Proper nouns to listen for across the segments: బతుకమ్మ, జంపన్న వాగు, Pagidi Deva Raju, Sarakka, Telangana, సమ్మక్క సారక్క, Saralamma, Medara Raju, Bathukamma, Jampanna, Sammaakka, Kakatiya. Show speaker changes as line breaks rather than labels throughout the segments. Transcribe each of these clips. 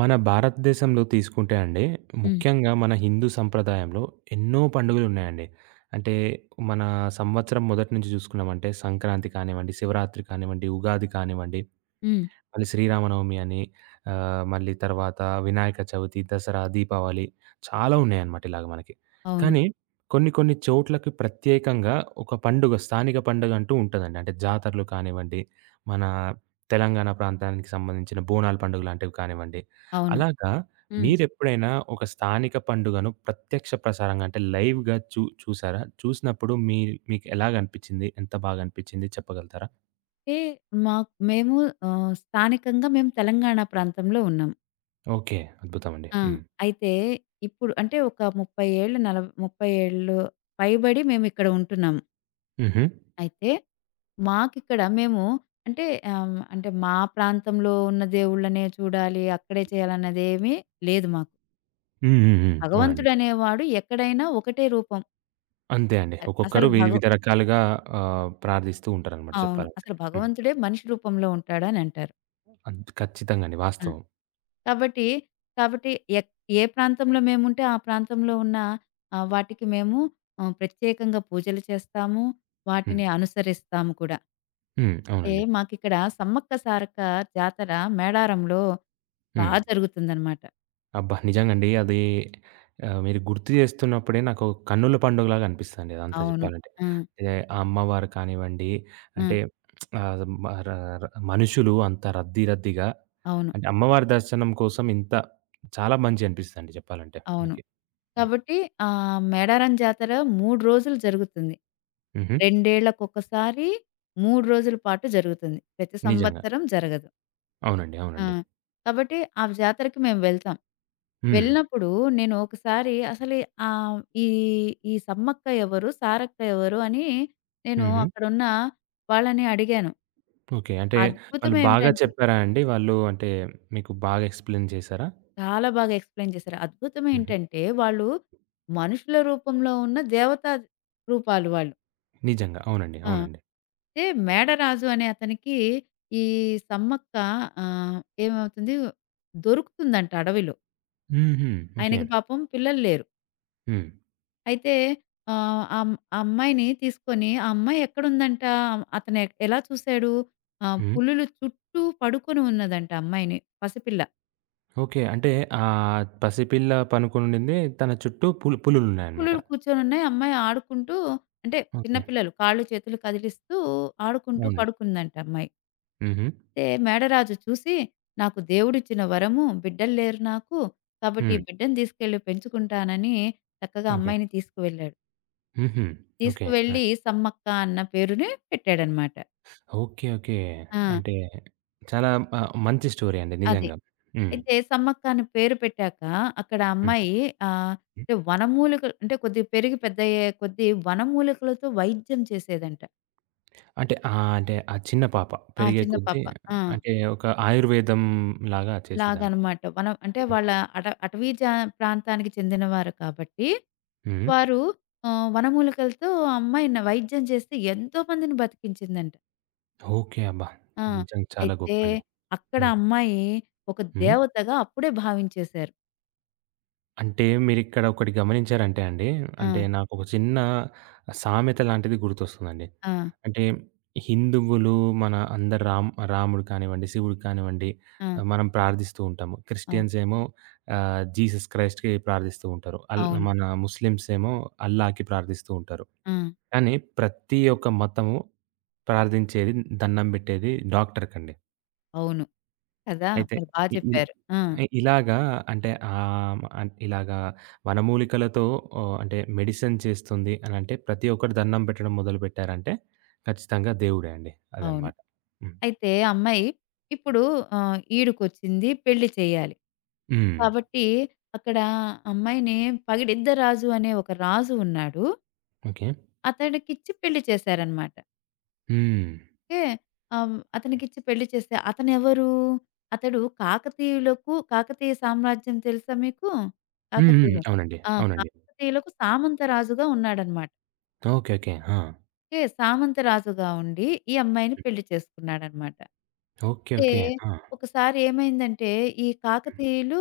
మన భారతదేశంలో తీసుకుంటే అండి,
హ్మ్.
ముఖ్యంగా మన హిందూ సంప్రదాయంలో ఎన్నో పండుగలున్నాయండి. అంటే మన సంవత్సరం మొదటి నుంచి చూసుకున్నామంటే సంక్రాంతి కానివ్వండి, శివరాత్రి కానివ్వండి, ఉగాది కానివ్వండి,
హ్మ్.
మళ్ళీ శ్రీరామనవమి అని, మళ్ళీ తర్వాత వినాయక చవితి, దసరా, దీపావళి చాలా ఉన్నాయన్నమాట ఇలాగ మనకి.
అవును.
కానీ కొన్ని కొన్ని చోట్లకి ప్రత్యేకంగా ఒక పండుగ, స్థానిక పండుగ అంటూ ఉంటదండి. అంటే జాతరలు కానివ్వండి, మన తెలంగాణ ప్రాంతానికి సంబంధించిన బోనాల పండుగ లాంటివి కానివ్వండి.
అవును.
అలాగా
హ్మ్.
మీరెప్పుడైనా ఒక స్థానిక పండుగను ప్రత్యక్ష ప్రసారంగా అంటే లైవ్‌గా చూసారా? చూసినప్పుడు మీకు ఎలాగనిపించింది? ఎంత బాగా అనిపించింది చెప్పగలుగుతారా?
అంటే మాకు మేము స్థానికంగా మేము తెలంగాణ ప్రాంతంలో ఉన్నాం.
ఓకే. అద్భుతమండి.
ఆ!
హ్మ్.
అయితే ఇప్పుడు అంటే ఒక 30 ఏళ్ళు 30 ఏళ్ళు పైబడి మేమిక్కడ ఉంటున్నాము.
హుహు.
అయితే మాకిక్కడ మేము అంటే అంటే మా ప్రాంతంలో ఉన్న దేవుళ్ళనే చూడాలి, అక్కడే చేయాలన్నదేమీ లేదు మాకు.
హ్మ్. హ్మ్. హ్మ్. అవునండి.
భగవంతుడనేవాడు ఎక్కడైనా ఒకటే రూపం.
అంతే అండి. ఒక్కొక్కరు
అసలు
విధి
భగ
వివిధ రకాలుగా ప్రార్థిస్తూ ఉంటారనమాట
అవును.
చెప్పాలంటే.
అసలు
హ్మ్.
భగవంతుడే మనిషి రూపంలో ఉంటాడనంటారు.
ఖచ్చితంగా అండి.
ఆ!
వాస్తవం.
కాబట్టి, కాబట్టి ఎక్ ఏ ప్రాంతంలో మేముంటే ఆ ప్రాంతంలో ఉన్న వాటికి మేము ప్రత్యేకంగా పూజలు చేస్తాము.
హ్మ్.
వాటిని అనుసరిస్తాము కూడా.
హ్మ్.
అంటే
అవునండి.
మాకిక్కడ సమ్మక్క సారక్క జాతర మేడారంలో బా
హ్మ్.
జరుగుతుందనమాట.
అబ్బా! నిజంగండి. అది మీరు గుర్తు చేస్తున్నప్పుడే నాకు కన్నుల పండుగలాగా అనిపిస్తదండి అదంతా
అవును.
చెప్పాలంటే.
ఆ!
ఏ ఆ అమ్మవారు కానివ్వండి,
ఆ!
అంటే ఆహ్, మ ర ర మనుషులు అంత రద్దీ రద్దీగా
అవును.
అంటే అమ్మవారి దర్శనం కోసం ఇంత చాలా మంచి అనిపిస్తదండి చెప్పాలంటే
అవును.
మనకి. హ్మ్.
కాబట్టి మేడారం జాతర 3 రోజులు జరుగుతుంది.
హుహు.
2 ఏళ్లకొకసారి 3 రోజుల పాటు జరుగుతుంది. ప్రతి
నిజంగా.
సంవత్సరం జరగదు.
అవునండి.
ఆ!
అవునండి.
కాబట్టి ఆ జాతరకి మేము వెళ్తాం.
హ్మ్.
వెళ్ళినప్పుడు నేను ఒకసారి అసలు ఆహ్, ఈ ఈ సమ్మక్క ఎవరు? సారక్క ఎవరు? అని నేను
హుహు.
అక్కడున్న వాళ్ళని అడిగాను.
ఓకే. అంటే
అద్భుతం
వాళ్ళు బాగా
ఏమిటంటే
చెప్పారా అండి? వాళ్ళు అంటే మీకు బాగా ఎక్స్‌ప్లెయిన్ చేసారా?
చాలా బాగా ఎక్స్‌ప్లెయిన్ చేశారు. అద్భుతం
హుహు.
ఏంటంటే వాళ్ళు మనుషుల రూపంలో ఉన్న దేవతా రూపాలు వాళ్ళు.
నిజంగా. అవునండి.
ఆ!
అవునండి.
అయితే మేడరాజు అనే అతనికి ఈ సమ్మక్క ఆహ్, ఏమవుతుంది దొరుకుతుందంట అడవిలో.
హుహు. ఓకే.
ఆయనకి పాపం పిల్లలు లేరు.
హ్మ్.
అయితే ఆహ్, అమ్ ఆ అమ్మాయిని తీసుకొని, ఆ అమ్మాయి ఎక్కడుందంట, అతను ఎలా చూసాడు,
హ్మ్.
పులులు చుట్టూ పడుకొని ఉన్నదంట అమ్మాయిని. పసిపిల్ల.
ఓకే. అంటే పసిపిల్ల పనుకొనుండింది. తన చుట్టూ పులులున్నాయన్నమాట.
పులులు కూర్చొనున్నాయి. అమ్మాయి ఆడుకుంటూ అంటే చిన్న
ఓకే.
పిల్లలు కాళ్ళు, చేతులు కదిలిస్తూ ఆడుకుంటూ
అవునండి.
పడుకుందంట అమ్మాయి.
హుహు.
అయితే మేడరాజు చూసి, "నాకు దేవుడిచ్చిన వరము, బిడ్డలు లేరు నాకు. కాబట్టి ఈ
హ్మ్.
బిడ్డని తీసుకెళ్ళి పెంచుకుంటానని" చక్కగా
ఓకే.
అమ్మాయిని తీసుకువెళ్ళాడు.
హుహు. ఓకే. ఆ!
తీసుకువెళ్ళి సమ్మక్క అన్న పేరుని పెట్టాడనమాట.
ఓకే. ఓకే.
ఆ!
అంటే చాలా మంచి స్టోరీ అండి
అది.
నిజంగా. హ్మ్.
అయితే సమ్మక్క అని పేరు పెట్టాక అక్కడ
హ్మ్.
అమ్మాయి ఆహ్, అంటే వనమూలికలు అంటే కొద్దిగా పెరిగి పెద్దయ్యే కొద్దీ వనమూలికలతో వైద్యం చేసేదంట.
అంటే అంటే ఆ చిన్న పాప
ఆ!
పెరిగే
చిన్న
కొద్దీ
పాప. ఆ!
అంటే ఒక ఆయుర్వేదం లాగా చేసేదాన్ని.
లాగనమాట. వనం అంటే
హ్మ్.
వాళ్ళ అటవీ ప్రాంతానికి చెందినవారు కాబట్టి
హ్మ్.
వారు వనమూలికలతో ఆ అమ్మాయిని వైద్యం చేస్తే ఎంతో మందిని బతికించిందంట.
ఓకే. అబ్బా!
ఆ!
నిజంగా చాలా
అయితే
గొప్పండి.
అక్కడ
హ్మ్.
అమ్మాయి ఒక
హ్మ్.
దేవతగా అప్పుడే భావించేశారు.
అంటే మీరిక్కడ ఒకటి గమనించారంటే అండి,
ఆ!
అంటే నాకొక చిన్న సామెత లాంటిది గుర్తొస్తుందండి.
ఆ!
అంటే హిందువులు మన అందరు రాముడు కానివ్వండి, శివుడు కానివ్వండి
ఆ!
మనం ప్రార్థిస్తూ ఉంటాము.
అవు
క్రిస్టియన్స్ ఏమో జీసస్ క్రైస్ట్‌కి ప్రార్థిస్తూ ఉంటారు.
అవును.
మన ముస్లిమ్స్ ఏమో అల్లాకి ప్రార్థిస్తూ ఉంటారు.
ఆ!
కానీ ప్రతి ఒక్క మతము ప్రార్థించేది, దండం బెట్టేది డాక్టర్‌కండి.
అవును. కదా!
అయితే
మీరు బా
ఇ
చెప్పారు. ఆ!
ఇ ఇలాగా అంటే ఇలాగా వనమూలికలతో ఓహ్, అంటే మెడిసిన్ చేస్తుంది అనంటే ప్రతి ఒక్కరు దండం పెట్టడం మొదలుపెట్టారంటే ఖచ్చితంగా దేవుడే అండి.
అవును.
అదనమాట. హ్మ్.
అయితే అమ్మాయి ఇప్పుడు ఈడుకొచ్చింది పెళ్లి చేయాలి.
హ్మ్.
కాబట్టి అక్కడ అమ్మాయిని పగిడిద్దరాజు అనే ఒక రాజు ఉన్నాడు.
ఓకే.
అతడికిచ్చి పెళ్లి చేశారనమాట.
హ్మ్.
ఓకే. అతనికిచ్చి పెళ్లి చేస్తే అతనెవరు? అతడు కాకతీయులకు కాకతీయ సామ్రాజ్యం తెలుసా మీకు?
హ్మ్. హ్మ్.
కాకతీయులు.
అవునండి.
ఆ!
అవునండి.
కాకతీయులకు సామంత రాజుగా ఉన్నాడనమాట.
ఓకే. ఓకే. ఆ!
ఓకే. సామంత రాజుగా ఉండి ఈ అమ్మాయిని
హ్మ్.
పెళ్లి చేసుకున్నాడనమాట.
ఓకే.
అయితే
ఓకే. ఆ!
ఒకసారి ఏమైందంటే ఈ కాకతీయులు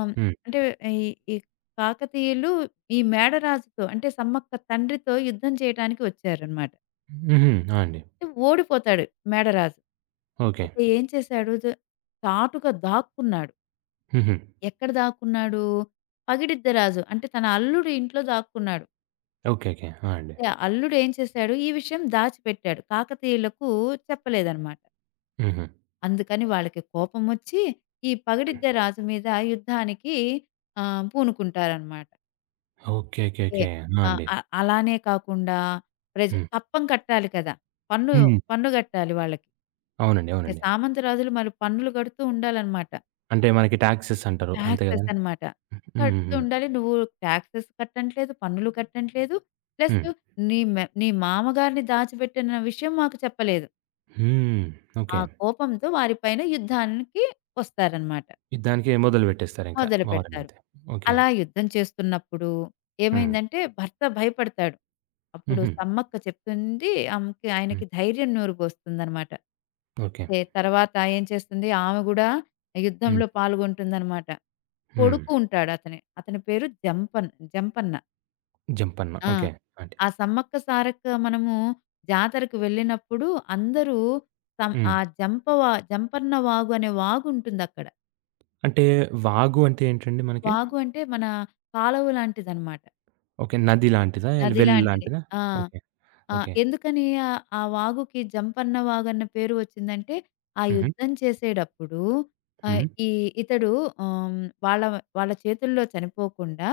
ఆహ్,
హ్మ్.
అంటే ఈ ఈ కాకతీయులు ఈ మేడరాజుతో అంటే సమ్మక్క తండ్రితో యుద్ధం చేయటానికి వచ్చారన్నమాట.
హుహు. ఆ! అండి.
అంటే ఓడిపోతాడు మేడరాజు.
ఓకే.
అయితే ఏం చేశాడు చాటుగా దాక్కున్నాడు.
హుహు.
ఎక్కడ దాక్కున్నాడు? పగిడిద్దరాజు అంటే తన అల్లుడు ఇంట్లో దాక్కున్నాడు.
ఓకే. ఓకే. ఆ! అండి.
అయితే ఆ అల్లుడు ఏం చేశాడు? ఈ విషయం దాచిపెట్టాడు. కాకతీయులకు చెప్పలేదన్నమాట.
హుహు.
అందుకని వాళ్ళకి కోపమొచ్చి, ఈ పగడిద్ద రాజు మీద యుద్ధానికి పూనుకుంటారనమాట.
ఓకే. ఓకే.
ఓకే.
ఓకే. ఆ!
ఆహ్,
అండి.
అ అలానే కాకుండా
హ్మ్.
కప్పం కట్టాలి కదా! పన్ను
హ్మ్.
పన్ను గట్టాలి వాళ్ళకి.
అవునండి.
ఏ,
అవునండి.
సామంత రాజులు మరి పన్నులు గడుతూ ఉండాలనమాట.
అంటే మనకి టాక్సెస్ అంటారు. అంతే
టాక్సెస్
గదండీ!
అనమాట.
హ్మ్.
కడుతూ
హ్మ్.
ఉండాలి. నువ్వు టాక్సెస్ కట్టట్లేదు, పన్నులు కట్టట్లేదు. ప్లస్
హ్మ్.
నీ మామగారిని దాచిపెట్టిన విషయం మాకు చెప్పలేదు.
హ్మ్. ఓకే.
ఆ కోపంతో వారి పైన యుద్ధానికి వస్తారనమాట.
దానికే మొదలు పెట్టేస్తారింక
మొదలుపెడతారు.
వారనైతే. ఓకే.
అలా యుద్ధం చేస్తున్నప్పుడు
హ్మ్.
ఏమైందంటే భర్త భయపడతాడు. అప్పుడు
హుహు.
సమ్మక్క చెప్తుంది ఆమెకి
హ్మ్.
ఆయనకి ధైర్యం నూరిపోస్తుందనమాట.
ఓకే.
తర్వాత ఏం చేస్తుంది ఆమె గూడా
హ్మ్.
యుద్ధంలో పాల్గొంటుందనమాట.
హ్మ్.
కొడుకు ఉంటాడు అతని. అతని పేరు జంపన్న.
జంపన్న.
ఆ!
ఓకే. అంటే
ఆ సమ్మక్క సారక్క మనము జాతరకు వెళ్ళినప్పుడు అందరూ సం
హ్మ్.
ఆ జంపవ జంపన్న వాగు అనే వాగుంటుందక్కడ.
అంటే వాగు అంటే ఏంటండి మనకి?
వాగు అంటే మన కాలువ లాంటిదనమాట.
ఓకే. నది లాంటిదా?
నది
వెల్
లాంటిది.
లాంటిదా?
ఆ!
ఓకే.
ఆ!
ఓకే.
ఎందుకని ఆ వాగుకి జంపన్న వాగన్న పేరు వచ్చిందంటే, ఆ
హుహు.
యుద్ధం చేసేడప్పుడు ఆహ్,
హ్మ్.
ఈ ఇతడు ఆహ్, వాళ్ళ వాళ్ళ చేతుల్లో చనిపోకుండా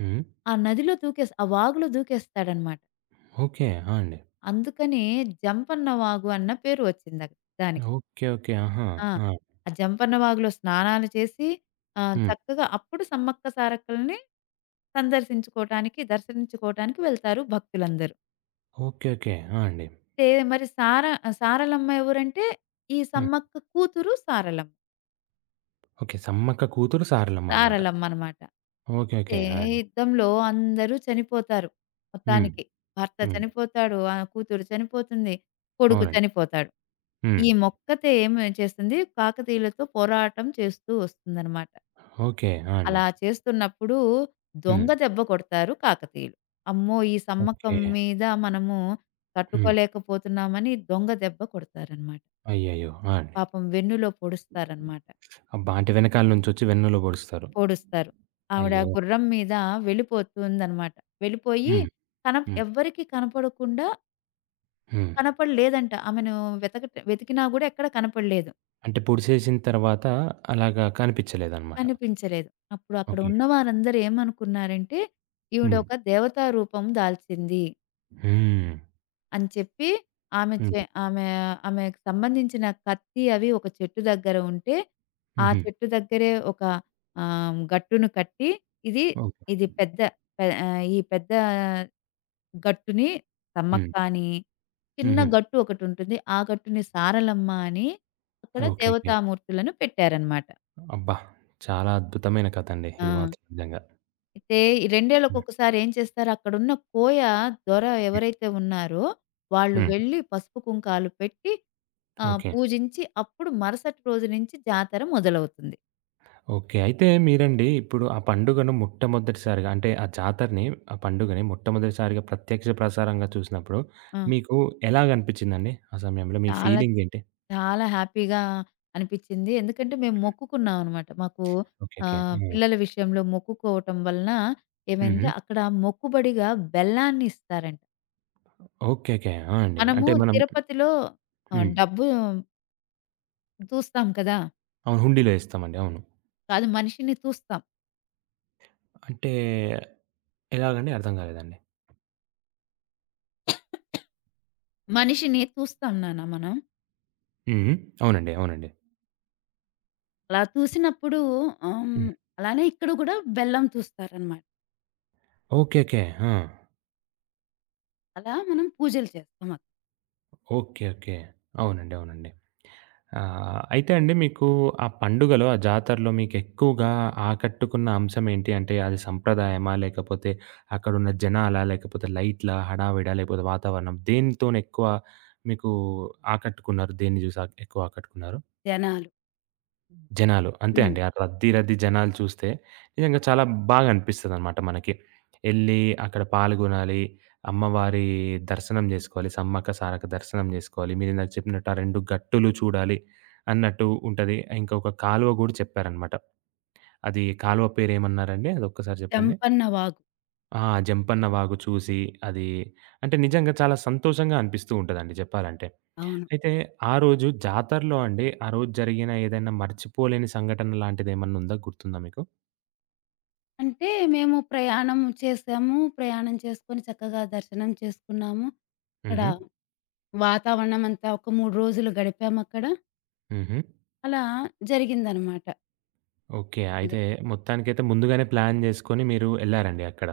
హ్మ్.
ఆ వాగులో దూకేస్తాడనమాట.
ఓకే. ఆ! అండి.
అందుకని జంపన్న వాగు అన్న పేరు వచ్చింది అది దానికి.
ఓకే. ఓకే. ఆహా!
ఆ!
ఆ!
ఆ జంపన్న వాగులో స్నానాలు చేసి
హ్మ్.
చక్కగా అప్పుడు సమ్మక్క సారక్కల్ని దర్శించుకోటానికి వెళ్తారు భక్తులందరూ.
ఓకే. ఓకే. ఆ! అండి.
అంటే మరి సార సారలమ్మ ఎవరంటే, ఈ సమ్మక్క కూతురు సారలమ్మ.
ఓకే. సమ్మక్క కూతురు సారలమ్మ అనమాట.
సారలమ్మనమాట.
ఓకే. ఓకే. ఆ!
అయితే
అండి.
యుద్ధంలో అందరూ చనిపోతారు
హ్మ్.
మొత్తానికి. భర్త
హ్మ్.
చనిపోతాడు, ఆ కూతురు చనిపోతుంది, కొడుకు
అవునండి.
చనిపోతాడు.
హ్మ్.
ఈ మొక్కతే ఏం చేస్తుంది, కాకతీయులతో పోరాటం చేస్తూ వస్తుందనమాట.
ఓకే. ఆ! అండి.
అలా చేస్తున్నప్పుడు
హ్మ్.
దొంగ దెబ్బ కొడతారు కాకతీయులు. అమ్మో! ఈ సమ్మక్కం
ఓకే.
మీద మనము
హ్మ్.
తట్టుకోలేకపోతున్నామని దొంగ దెబ్బ కొడతారనమాట.
అయ్యయ్యో! ఆ! అండి.
పాపం వెన్నులో పొడుస్తారనమాట.
అబ్బా! అంటే వెనకాల నుంచొచ్చి వెన్నులో పొడుస్తారు.
పొడుస్తారు. ఆవిడ
అయ్యో!
గుర్రం మీద వెళ్ళిపోతుందనమాట. వెళ్ళిపోయి
హ్మ్. హ్మ్.
ఎవ్వరికీ కనపడకుండా
హ్మ్.
కనపడలేదంట. ఆమెను వెతికినా గూడా ఎక్కడ కనపడలేదు.
అంటే పొడిసేసిన తర్వాత అలాగా కనిపించలేదనమాట.
కనిపించలేదు. అప్పుడు అక్కడ
ఓకే.
ఉన్న వారందరూ ఏమనుకున్నారంటే, ఈవిడ
హ్మ్.
ఒక దేవతా రూపం దాల్చింది.
హ్మ్.
అని చెప్పి
హ్మ్.
ఆమె ఆమెకు సంబంధించిన కత్తి అవి ఒక చెట్టు దగ్గర ఉంటే, ఆ
హుహు.
చెట్టు దగ్గరే ఒక గట్టును కట్టి ఇది
ఓకే.
ఇది పెద్ద ఈ పెద్ద గట్టుని
హ్మ్.
సమ్మక్క అని, చిన్న
హుహు.
గట్టు ఒకటుంటుంది. ఆ గట్టుని సారలమ్మ అని అక్కడ
ఓకే. ఓకే.
దేవతామూర్తులను పెట్టారనమాట.
అబ్బా! చాలా అద్భుతమైన కథండి
ఆ!
ఇది మాత్రం నిజంగా.
అయితే ఈ
హ్మ్.
రెండేళ్లకొకసారి ఏం చేస్తారు అక్కడున్న కోయ దొర
హ్మ్.
ఎవరైతే ఉన్నారో, వాళ్ళు
హ్మ్.
వెళ్లి పసుపు కుంకాలు పెట్టి ఆ!
ఓకే.
పూజించి అప్పుడు మరుసటి రోజు నుంచి జాతర మొదలవుతుంది.
ఓకే. అయితే మీరండి ఇప్పుడు ఆ పండుగను మొట్టమొదటిసారిగా అంటే ఆ జాతరని, ఆ పండుగని మొట్టమొదటిసారిగా ప్రత్యక్ష ప్రసారంగా చూసినప్పుడు
ఆ!
మీకు ఎలాగనిపించిందండి? ఆ సమయంలో మీ
చాలా,
ఫీలింగ్ ఏంటి?
చాలా హ్యాపీగా అనిపిచ్చింది. ఎందుకంటే మేము మొక్కుకున్నాం అనమాట. మాకు
ఓకే. ఓకే. ఆ!
పిల్లల విషయంలో మొక్కుకోవటం వలన
హుహు.
ఏమైందంటే అక్కడ మొక్కుబడిగా బెల్లాన్ని ఇస్తారంట.
ఓకే. ఓకే. ఆ! అండి.
మనము
అంటే మనం
తిరుపతిలో
హ్మ్.
డబ్బు తూస్తాం కదా!
అవును. హుండీలో ఏస్తామండి. అవును.
కాదు మనిషిని తూస్తాం.
అంటే ఎలాగండి? అర్థం కాలేదండి.
మనిషిని తూస్తాం నాన్న మనం.
హ్మ్. హ్మ్. అవునండి. అవునండి.
అలా తూసినప్పుడు ఆహ్,
హ్మ్.
అలానే ఇక్కడ గూడా బెల్లం తూస్తారనమాట.
ఓకే. ఓకే. ఆ!
అలా మనం పూజలు చేస్తాం అక్కడ
ఓకే. ఓకే. అవునండి. అవునండి. ఆ! అయితే అండి మీకు ఆ పండుగలో, ఆ జాతరలో మీకెక్కువగా ఆకట్టుకున్న అంశం ఏంటి? అంటే అది సంప్రదాయమా? లేకపోతే అక్కడున్న జనాలా? లేకపోతే లైట్లా? హడావిడా? లేకపోతే వాతావరణం? దేనితోనెక్కువ మీకు ఆకట్టుకున్నారు? దేన్ని జూసి ఎక్కువ ఆకట్టుకున్నారు?
జనాలు.
జనాలు. అంతే
హ్మ్.
అండి. ఆ రద్దీ, రద్దీ జనాలు చూస్తే నిజంగా చాలా బాగా అనిపిస్తదనమాట మనకి. ఎళ్లి అక్కడ పాల్గొనాలి, అమ్మవారి దర్శనం జేసుకోవాలి, సమ్మక్క సారక్క దర్శనం జేసుకోవాలి. మీరిందాక చెప్పినట్టు ఆ 2 గట్టులు చూడాలి అన్నట్టు ఉంటది. ఇంకొక కాలువ గూడా చెప్పారనమాట. అది కాలువ పేరేమన్నారండి? అదొక్కసారి జెప్పండి.
రంపన్న వాగు.
ఆ! జంపన్న వాగు చూసి అది అంటే నిజంగా చాలా సంతోషంగా అనిపిస్తూ ఉంటదండి జెప్పాలంటే.
అవును.
అయితే ఆ రోజు జాతరలో అండి, ఆ రోజు జరిగిన ఏదైనా మర్చిపోలేని సంఘటన లాంటిదేమన్నా ఉందా? గుర్తుందా మీకు?
అంటే మేము ప్రయాణం చేసాము. ప్రయాణం చేసుకొని చక్కగా దర్శనం చేసుకున్నాము. అక్కడ
హుహు.
వాతావరణం అంతా ఒక 3 రోజులు గడిపామక్కడ.
హుహు.
అలా జరిగిందనమాట.
ఓకే.
అదే.
అయితే మొత్తానికైతే ముందుగానే ప్లాన్ జేసుకొని మీరు ఎళ్లారండి అక్కడ.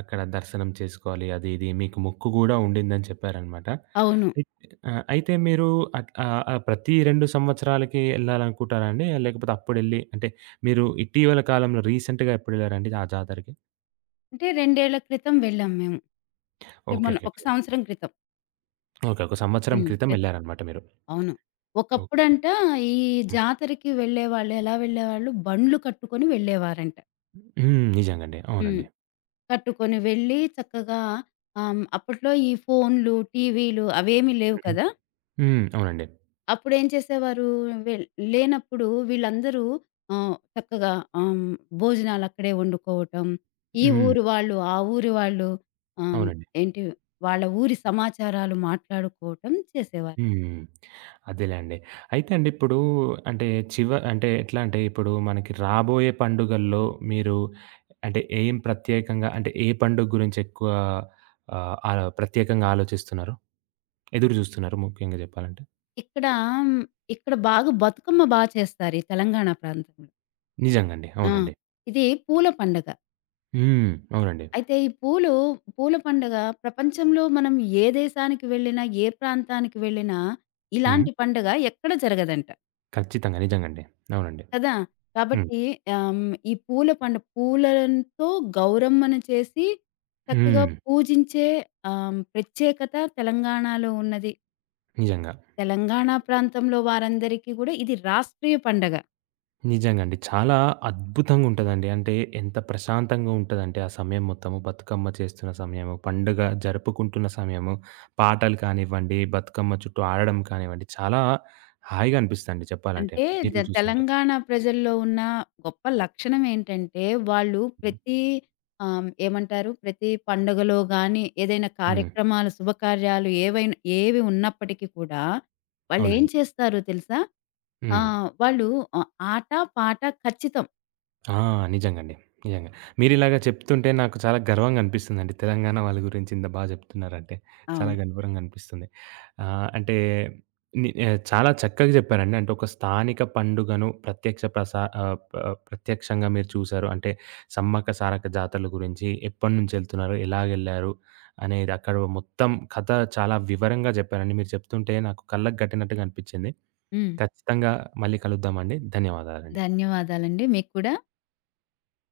అక్కడ దర్శనం చేసుకోవాలి అది ఇది మీకు మొక్కు గూడా ఉండిందని చెప్పారనమాట.
అవును.
అయిత్ ఆ! అయితే మీరు ప్రతి 2 సంవత్సరాలకి ఎళ్ళాలనుకుంటారా అండి? లేకపోతే అప్పుడెళ్ళి అంటే మీరు ఇటీవల కాలంలో రీసెంట్‌గా ఎప్పుడెళ్లారండి ఆ జాతరకి?
అంటే 2 ఏళ్ల క్రితం వెళ్ళాం మేము. అంటే
ఓకే.
మొన్న
ఓకే.
ఒక
ఓకే.
సంవత్సరం క్రితం.
ఓకే. ఒక సంవత్సరం
హ్మ్.
క్రితం
క్రితం.
ఎళ్లారనమాట మీరు.
అవును.
ఓకే.
ఒకప్పుడంట ఈ
హ్మ్.
జాతరకి వెళ్ళేవాళ్ళు ఎలా వెళ్ళేవాళ్ళు బండ్లు కట్టుకొని వెళ్ళేవారంట.
హ్మ్. నిజంగండి.
హ్మ్.
అవునండి.
కట్టుకొని వెళ్ళి చక్కగా ఆహ్, హ్మ్. అప్పట్లో ఈ ఫోన్‌లు, టీవీలు అవేమీ లేవు
హుహు.
కదా!
హ్మ్. అవునండి.
అప్పుడేం చేసేవారు వెల్ లేనప్పుడు వీళ్ళందరూ చక్కగా ఆహ్, హ్మ్. భోజనాలు అక్కడే వండుకోవటం. ఈ
హ్మ్.
ఊరు వాళ్ళు, ఆ ఊరి వాళ్ళు ఆహ్, హ్మ్.
అవునండి.
ఏంటి వాళ్ళ ఊరి సమాచారాలు మాట్లాడుకోవటం చేసేవారు.
హ్మ్. అదేలేండి. అయితే అండి ఇప్పుడు అంటే అంటే ఎట్లా అంటే ఇప్పుడు మనకి రాబోయే పండుగల్లో మీరు అంటే ఏం ప్రత్యేకంగా అంటే ఏ పండుగ గురించి ఎక్కువ ఆహ్, ఆలో ప్రత్యేకంగా ఆలోచిస్తున్నారు? ఎదురు జూస్తున్నారు ముఖ్యంగా జెప్పాలంటే?
ఇక్కడ హ్మ్. ఇక్కడ బాగా బతుకమ్మ బా చేస్తారు ఈ తెలంగాణ ప్రాంతంలో.
నిజంగండి.
ఆ!
అవునండి.
ఇది పూల పండగ.
హ్మ్. అవునండి.
అయితే ఈ పూలు పూల పండగ ప్రపంచంలో మనం ఏ దేశానికి వెళ్ళినా, ఏ ప్రాంతానికి వెళ్ళినా
హ్మ్.
ఇలాంటి పండగ ఎక్కడ జరగదంట.
ఖచ్చితంగా. నిజంగండి. అవునండి.
కదా!
హ్మ్.
కాబట్టి ఆహ్, ఈ పూల పండు పూలతో గౌరమ్మను చేసి చక్కగా
హ్మ్.
పూజించే ప్రత్యేకత తెలంగాణలో ఉన్నది.
నిజంగా.
తెలంగాణ ప్రాంతంలో వారందరికీ గూడా ఇది రాష్ట్రీయ పండగ.
నిజంగండి. చాలా అద్భుతంగుంటదండి. అంటే ఎంత ప్రశాంతంగా ఉంటదంటే ఆ సమయం మొత్తము, బతుకమ్మ చేస్తున్న సమయము, పండుగ జరుపుకుంటున్న సమయము, పాటలు కానివ్వండి, బతుకమ్మ చుట్టూ ఆడడం కానివ్వండి, చాలా హాయిగా అనిపిస్తదండి చెప్పాలంటే.
అంటే
మీరు కూడా చూసే ఉంటారు.
తెలంగాణ ప్రజల్లో ఉన్న గొప్ప లక్షణం ఏంటంటే, వాళ్ళు
హ్మ్.
ప్రతి ఏమంటారు? ప్రతి పండుగలో గానీ, ఏదైనా
హ్మ్.
కార్యక్రమాలు, శుభకార్యాలు ఏవైనా ఏవి ఉన్నప్పటికీ కూడా, వాళ్ళేం
అవునండి.
చేస్తారో తెలుసా?
హ్మ్.
ఆహ్, వాళ్ళు ఆహ్, ఆట, పాట ఖచ్చితం.
ఆ! నిజంగండి. నిజంగా. మీరిలాగ చెప్తుంటే నాకు చాలా గర్వంగా అనిపిస్తుందండి. తెలంగాణ వాళ్ళ గురించి ఇంత బా జెప్తున్నారంటే. చాలా
అవును.
గర్వంగా అనిపిస్తుంది. ఆ! అంటే చాలా చక్కగా చెప్పారండి. అంటే ఒక స్థానిక పండుగను ప్రత్యక్ష ప్రస ఆహ్, ప ప్రత్యక్షంగా మీరు చూసారు. అంటే సమ్మక్క సారక్క జాతరల గురించి ఎప్పటినుంచెళ్తున్నారు? ఎలాగెళ్లారు? అనేది అక్కడ మొత్తం కథ చాలా వివరంగా చెప్పారండి. మీరు చెప్తుంటే నాకు కళ్ళకు కట్టినట్టుగా అనిపిచ్చింది.
హ్మ్.
ఖచ్చితంగా మళ్ళీ కలుద్దామండి. ధన్యవాదాలండి.
ధన్యవాదాలండి. మీకు కూడా.